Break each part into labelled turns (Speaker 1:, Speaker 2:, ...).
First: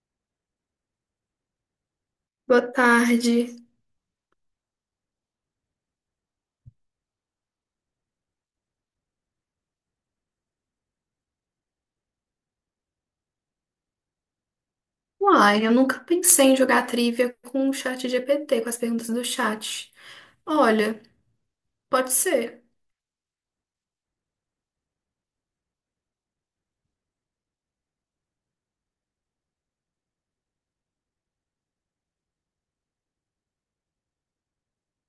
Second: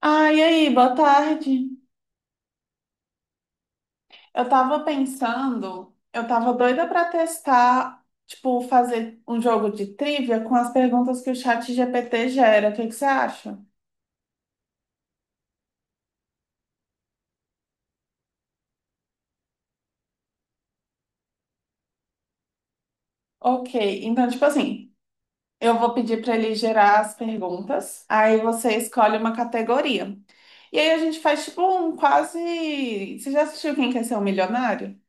Speaker 1: Ah, e aí, boa tarde.
Speaker 2: Boa tarde.
Speaker 1: Eu tava doida pra testar, tipo, fazer um jogo de trivia com as perguntas que o chat GPT gera. O que que você acha?
Speaker 2: Uai, eu nunca pensei em jogar trivia com o chat GPT, com as perguntas do chat. Olha, pode ser.
Speaker 1: Ok, então, tipo assim, eu vou pedir pra ele gerar as perguntas, aí você escolhe uma categoria. E aí a gente faz, tipo, um quase. Você já assistiu Quem Quer Ser um Milionário?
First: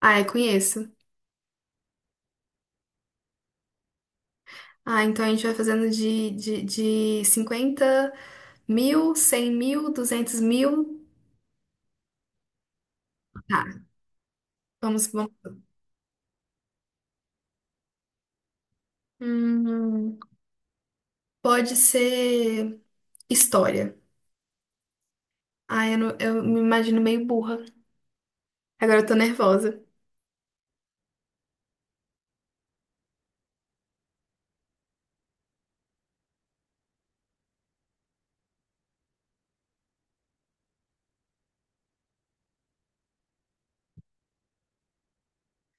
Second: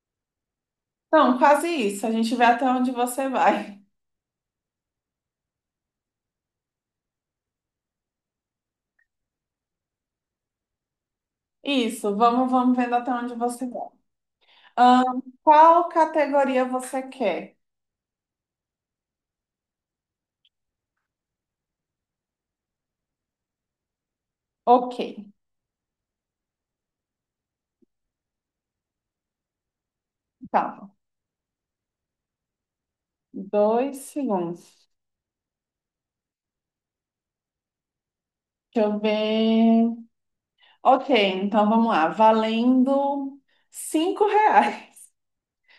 Speaker 2: Ah, eu conheço.
Speaker 1: Não, quase isso. A gente vê até onde você vai.
Speaker 2: Ah, então a gente vai fazendo de 50 mil, 100 mil, 200 mil.
Speaker 1: Isso, vamos vendo até onde
Speaker 2: Tá,
Speaker 1: você vai.
Speaker 2: vamos, vamos.
Speaker 1: Qual categoria você quer?
Speaker 2: Hum, Pode ser história.
Speaker 1: Ok,
Speaker 2: Ah, eu, não- eu me imagino meio burra. Agora eu tô nervosa.
Speaker 1: calma. 2 segundos. Deixa eu ver. Ok, então vamos lá. Valendo R$ 5.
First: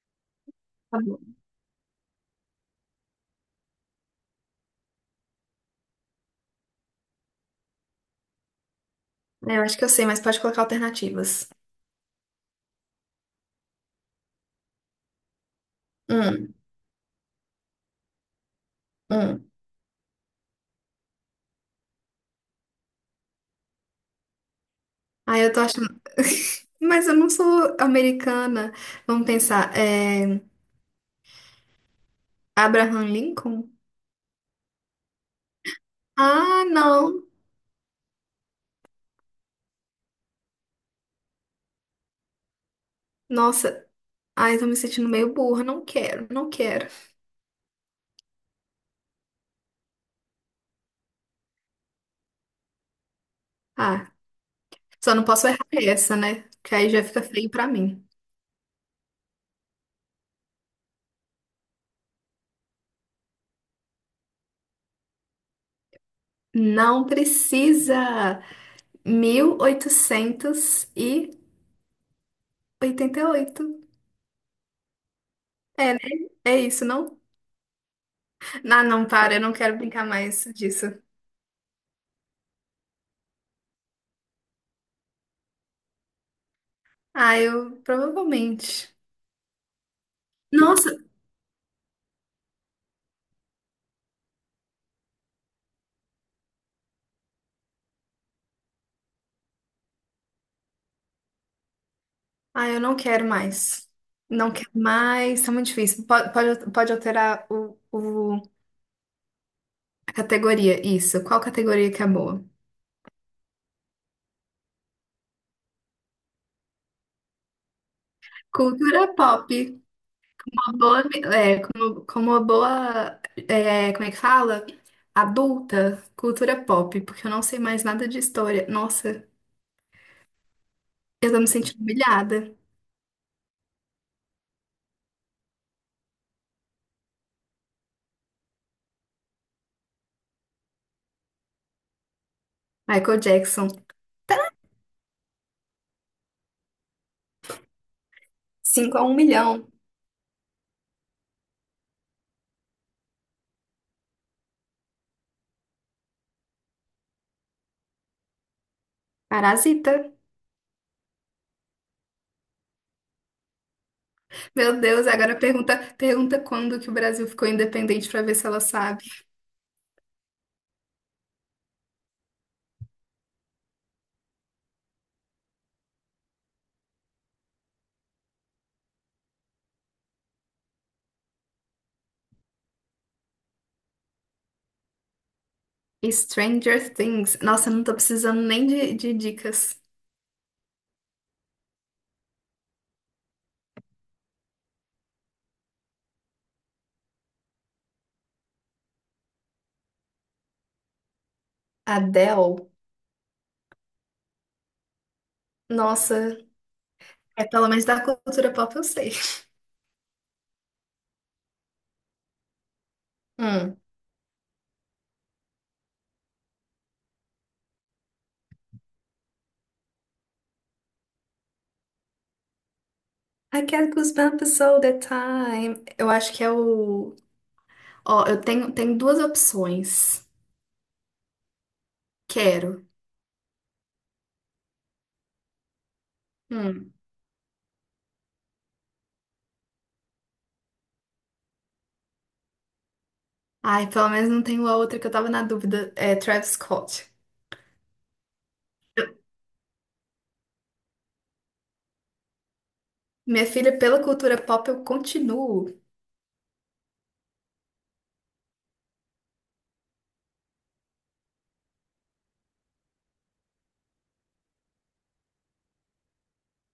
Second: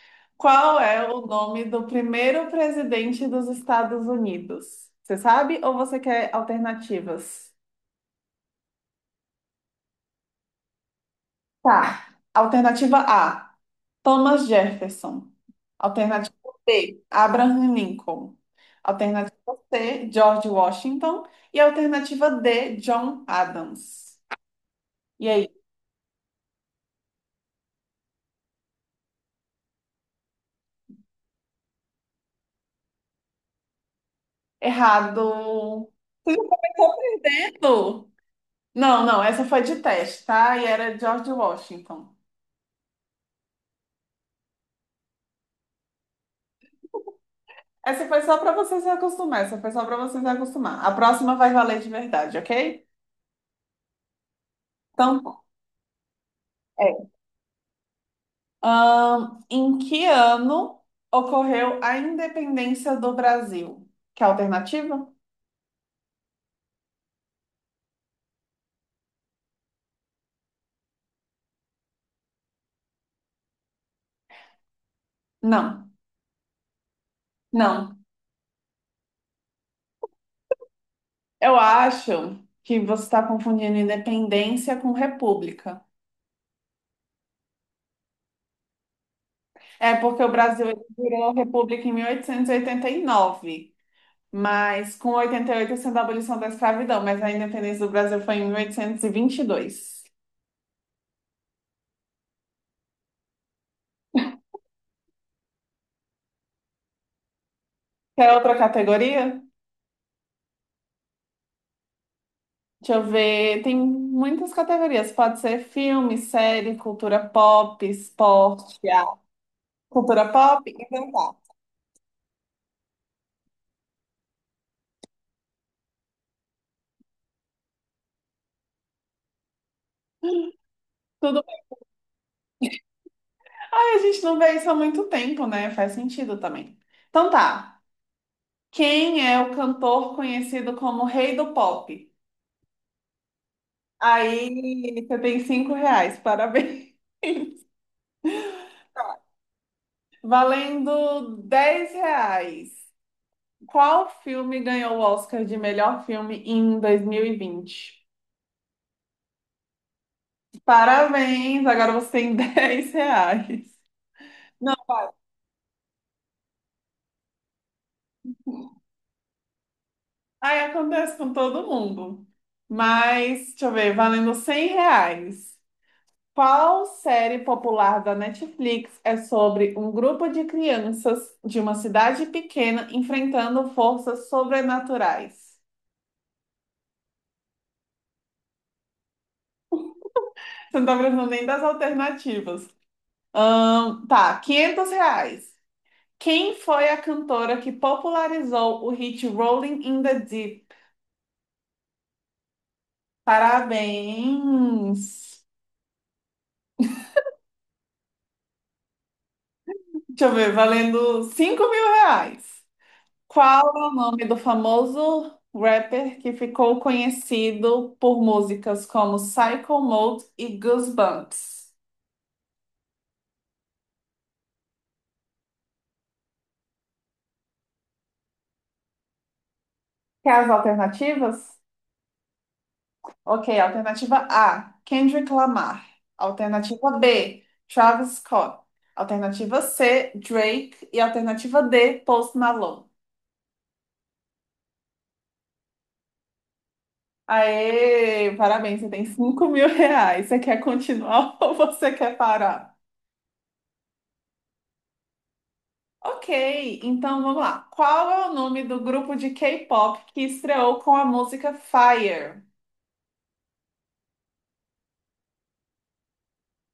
Speaker 1: Qual
Speaker 2: Tá
Speaker 1: é
Speaker 2: bom.
Speaker 1: o nome do primeiro presidente dos Estados Unidos? Você sabe ou você quer alternativas?
Speaker 2: É, eu acho que eu sei, mas pode colocar alternativas.
Speaker 1: Tá. Alternativa A. Thomas Jefferson. Alternativa
Speaker 2: Hum,
Speaker 1: B, Abraham Lincoln.
Speaker 2: hum.
Speaker 1: Alternativa C, George Washington. E alternativa D, John Adams. E
Speaker 2: Ah,
Speaker 1: aí?
Speaker 2: eu tô achando. Mas eu não sou americana. Vamos pensar. Abraham Lincoln?
Speaker 1: Errado.
Speaker 2: Ah, não.
Speaker 1: Errou. Não, não, essa foi de teste, tá? E era George Washington.
Speaker 2: Nossa. Ai, tô me sentindo meio burra. Não quero, não quero.
Speaker 1: Essa foi só para você se acostumar. Essa foi só para você se acostumar. A próxima vai valer de verdade, ok?
Speaker 2: Ah, só
Speaker 1: Então,
Speaker 2: não
Speaker 1: tá.
Speaker 2: posso errar essa, né? Que aí já
Speaker 1: É.
Speaker 2: fica feio pra mim.
Speaker 1: Em que ano ocorreu a independência do Brasil? Que alternativa?
Speaker 2: Não precisa. 1888.
Speaker 1: Não,
Speaker 2: É, né? É isso, não?
Speaker 1: não.
Speaker 2: Ah, não, para. Eu não quero brincar mais disso.
Speaker 1: Eu acho que você está confundindo independência com república.
Speaker 2: Ah, eu provavelmente.
Speaker 1: É porque o Brasil ele
Speaker 2: Nossa,
Speaker 1: virou república em mil oitocentos e oitenta e nove, mas com 88 sendo a abolição da escravidão, mas a independência do Brasil foi em mil oitocentos e vinte e dois.
Speaker 2: ah, eu não quero mais. Não quero mais, tá muito difícil. Pode alterar
Speaker 1: Quer outra categoria?
Speaker 2: a categoria, isso. Qual categoria que é boa?
Speaker 1: Deixa eu ver. Tem muitas categorias. Pode ser filme, série, cultura pop, esporte,
Speaker 2: Cultura
Speaker 1: arte.
Speaker 2: pop,
Speaker 1: Cultura pop?
Speaker 2: uma boa,
Speaker 1: Então tá.
Speaker 2: é, como uma boa, é, como é que fala? Adulta, cultura pop, porque eu não sei mais nada de história. Nossa, eu tô
Speaker 1: Tudo.
Speaker 2: me sentindo humilhada.
Speaker 1: Ai, a gente não vê isso há muito tempo, né? Faz sentido também. Então tá. Quem é o cantor conhecido como Rei do Pop?
Speaker 2: Michael Jackson.
Speaker 1: Aí você tem R$ 5, parabéns.
Speaker 2: Cinco a um milhão.
Speaker 1: Valendo R$ 10. Qual filme ganhou o Oscar de melhor filme em 2020?
Speaker 2: Parasita.
Speaker 1: Parabéns, agora você tem R$ 10. Não,
Speaker 2: Meu Deus, agora pergunta, pergunta quando que o Brasil ficou independente pra ver se ela sabe.
Speaker 1: aí acontece com todo mundo. Mas, deixa eu ver, valendo R$ 100. Qual série popular da Netflix é sobre um grupo de crianças de uma cidade pequena enfrentando forças sobrenaturais?
Speaker 2: Stranger Things. Nossa, não tô precisando nem de dicas.
Speaker 1: Você não tá lembrando nem das alternativas. Tá, R$ 500. Quem foi a cantora que popularizou o hit Rolling in the Deep?
Speaker 2: Adele.
Speaker 1: Parabéns!
Speaker 2: Nossa, é pelo menos da cultura pop eu sei.
Speaker 1: Deixa eu ver, valendo R$ 5.000. Qual
Speaker 2: Hum.
Speaker 1: é o nome do famoso rapper que ficou conhecido por músicas como Psycho Mode e Goosebumps?
Speaker 2: I get goosebumps all the time. Eu acho que é o. Ó, eu tenho, tenho duas opções.
Speaker 1: Quer as alternativas?
Speaker 2: Quero.
Speaker 1: Ok, alternativa A, Kendrick Lamar.
Speaker 2: Hum.
Speaker 1: Alternativa B, Travis Scott. Alternativa C, Drake. E alternativa D, Post Malone.
Speaker 2: Ai, pelo menos não tenho a outra que eu tava na dúvida. É Travis Scott.
Speaker 1: Aê, parabéns, você tem R$ 5.000. Você quer continuar ou você quer parar?
Speaker 2: Minha filha, pela cultura pop eu continuo.
Speaker 1: Ok, então vamos lá. Qual é o nome do grupo de K-pop que estreou com a música Fire?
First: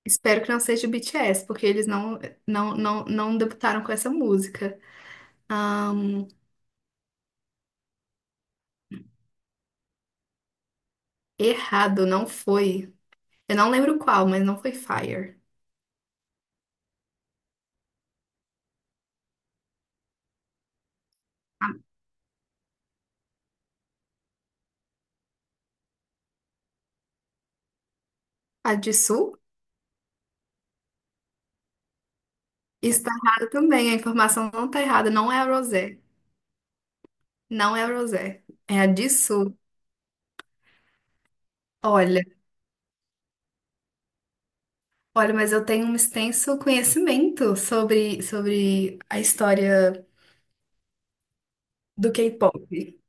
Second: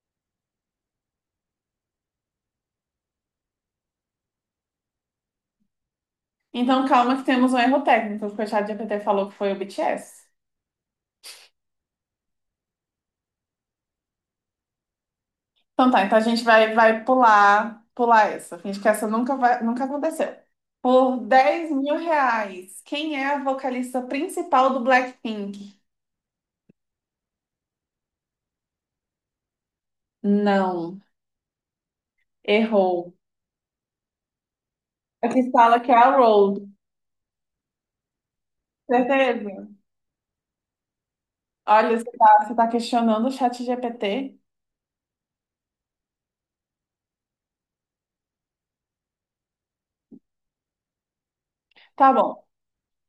Speaker 2: Espero que não seja o BTS, porque eles não, não, não, não debutaram com essa música.
Speaker 1: Então calma que temos um erro técnico, porque o ChatGPT falou que foi o BTS.
Speaker 2: Errado, não foi. Eu não lembro qual, mas não foi Fire.
Speaker 1: Então tá, então a gente vai, pular essa. Finge que essa nunca aconteceu. Por R$ 10.000, quem é a vocalista principal do Blackpink?
Speaker 2: A de Sul
Speaker 1: Não,
Speaker 2: está
Speaker 1: errou.
Speaker 2: errada também. A informação não está errada. Não é a
Speaker 1: Aqui fala que é
Speaker 2: Rosé.
Speaker 1: a Road.
Speaker 2: Não é a Rosé. É a de
Speaker 1: Certeza?
Speaker 2: Sul.
Speaker 1: Olha, você
Speaker 2: Olha,
Speaker 1: tá, você tá questionando o chat ChatGPT?
Speaker 2: olha, mas eu tenho um extenso conhecimento sobre a história
Speaker 1: Tá
Speaker 2: do
Speaker 1: bom.
Speaker 2: K-pop.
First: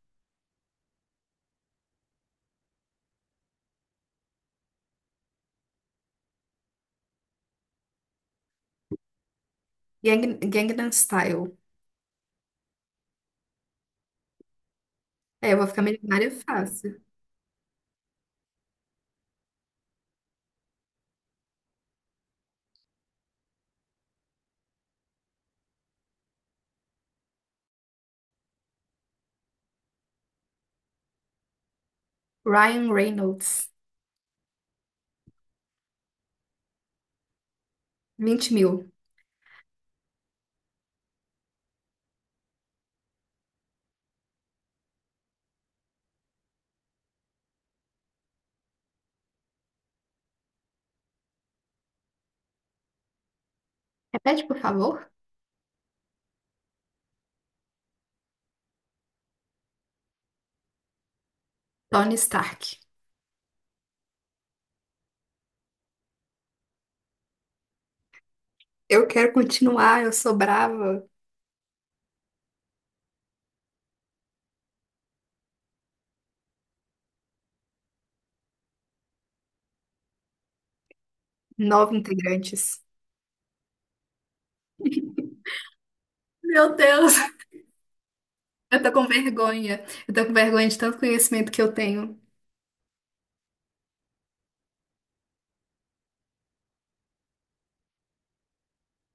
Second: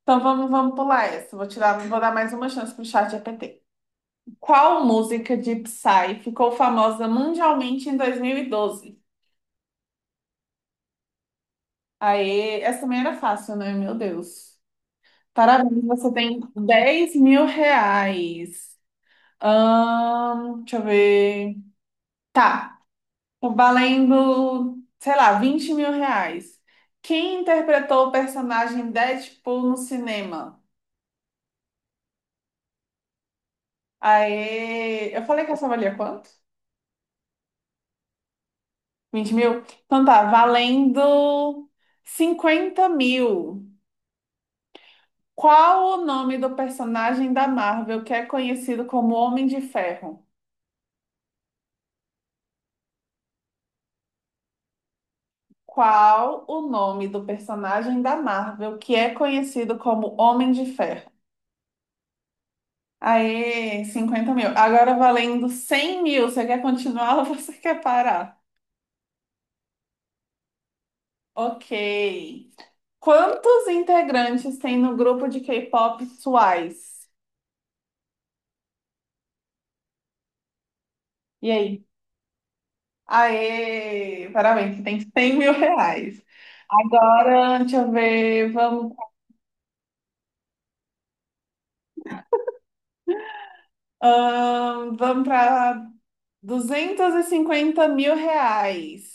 Speaker 1: Então vamos pular essa. Vou dar mais uma chance pro chat GPT. Qual música de Psy ficou famosa mundialmente em 2012?
Speaker 2: Gangnam Style.
Speaker 1: Aê, essa também era fácil, né? Meu Deus.
Speaker 2: É, eu vou
Speaker 1: Parabéns,
Speaker 2: ficar
Speaker 1: você
Speaker 2: milionária
Speaker 1: tem
Speaker 2: fácil.
Speaker 1: R$ 10.000. Deixa eu ver. Tá, tô valendo, sei lá, R$ 20.000. Quem interpretou o personagem Deadpool no cinema?
Speaker 2: Ryan Reynolds.
Speaker 1: Aê, eu falei que essa valia quanto?
Speaker 2: 20 mil.
Speaker 1: 20 mil? Então tá, valendo 50 mil. Qual o nome do personagem da Marvel que é conhecido como Homem de Ferro?
Speaker 2: Repete, por favor.
Speaker 1: Qual o nome do personagem da Marvel que é conhecido como Homem de Ferro?
Speaker 2: Tony Stark.
Speaker 1: Aê, 50 mil. Agora valendo 100 mil. Você quer continuar ou você quer parar?
Speaker 2: Eu quero continuar, eu sou brava.
Speaker 1: Ok. Quantos integrantes tem no grupo de K-pop Twice? E aí?
Speaker 2: Nove integrantes.
Speaker 1: Aê! Parabéns, você tem R$ 100.000.
Speaker 2: Meu Deus,
Speaker 1: Agora, deixa eu ver,
Speaker 2: eu tô
Speaker 1: vamos,
Speaker 2: com vergonha. Eu tô com vergonha de tanto conhecimento que eu tenho.
Speaker 1: vamos para R$ 250.000.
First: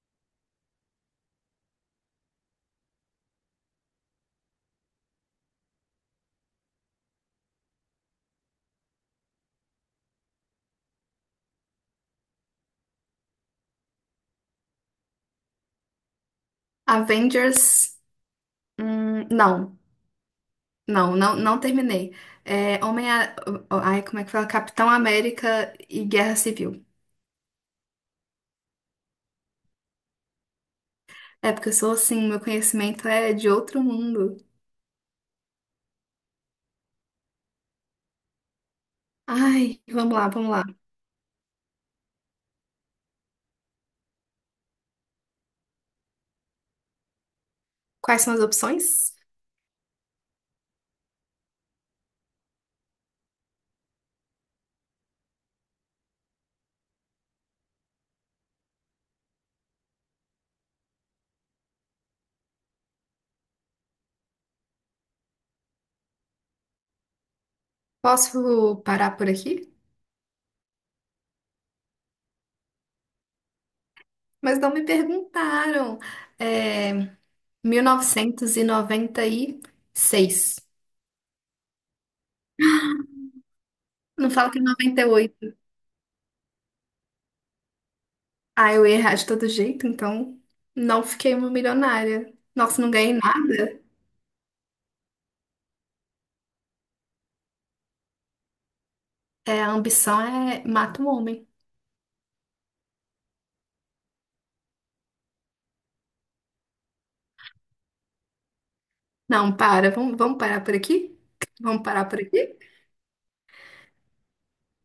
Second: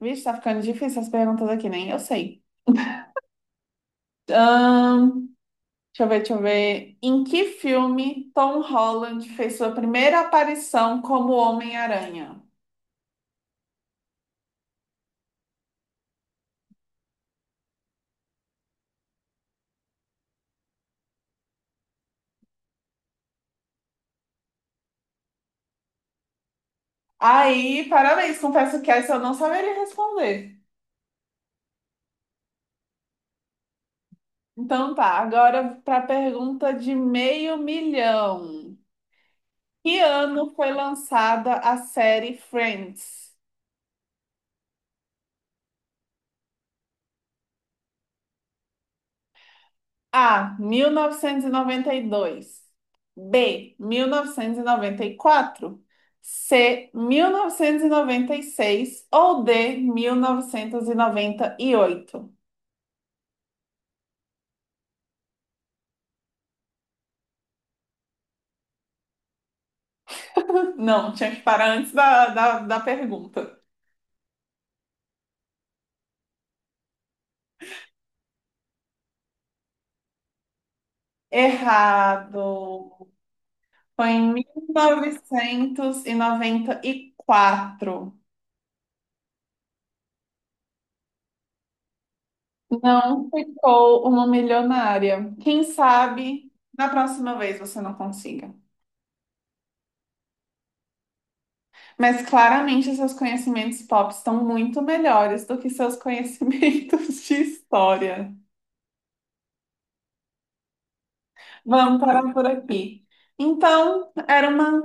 Speaker 1: Vixe, tá ficando difícil as perguntas aqui, nem eu sei. Ahn, deixa eu ver, deixa eu ver. Em que filme Tom Holland fez sua primeira aparição como Homem-Aranha?
Speaker 2: Avengers. Hum, não, não, não, não terminei. É, Homem. Ai, como é que fala? Capitão América e Guerra Civil.
Speaker 1: Aí, parabéns, confesso que essa eu não saberia responder.
Speaker 2: É porque eu sou assim, meu conhecimento é de outro mundo.
Speaker 1: Então tá, agora para a pergunta de 500 mil.
Speaker 2: Ai,
Speaker 1: Que
Speaker 2: vamos lá, vamos
Speaker 1: ano
Speaker 2: lá.
Speaker 1: foi lançada a série Friends?
Speaker 2: Quais são as opções?
Speaker 1: A. 1992. B. 1994. C. 1996. Ou D. 1998.
Speaker 2: Posso parar por aqui?
Speaker 1: Não, tinha que parar antes da pergunta.
Speaker 2: Mas não me perguntaram. É, 1996.
Speaker 1: Errado. Foi
Speaker 2: Não
Speaker 1: em
Speaker 2: fala que é 98.
Speaker 1: 1994.
Speaker 2: Ah, eu ia errar de todo jeito, então não fiquei uma milionária. Nossa, não ganhei
Speaker 1: Não
Speaker 2: nada.
Speaker 1: ficou uma milionária. Quem sabe na próxima vez você não consiga.
Speaker 2: É, a ambição é mata um homem.
Speaker 1: Mas claramente seus conhecimentos pop estão muito melhores do que seus conhecimentos de história.
Speaker 2: Não, para. Vamos, vamos parar por aqui? Vamos
Speaker 1: Vamos
Speaker 2: parar por
Speaker 1: parar por
Speaker 2: aqui?
Speaker 1: aqui. Então, era uma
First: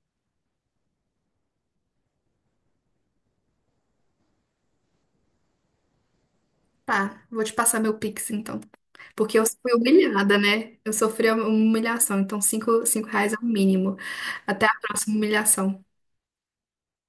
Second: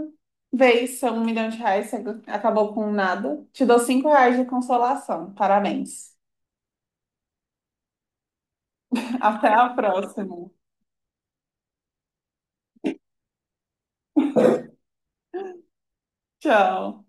Speaker 1: vez, seu R$ 1.000.000, você acabou com nada. Te dou R$ 5 de consolação. Parabéns.
Speaker 2: Tá, vou te passar meu Pix, então. Porque eu
Speaker 1: Até a
Speaker 2: fui humilhada,
Speaker 1: próxima.
Speaker 2: né? Eu sofri uma humilhação, então cinco, R$ 5 é o mínimo. Até a próxima humilhação.
Speaker 1: Tchau.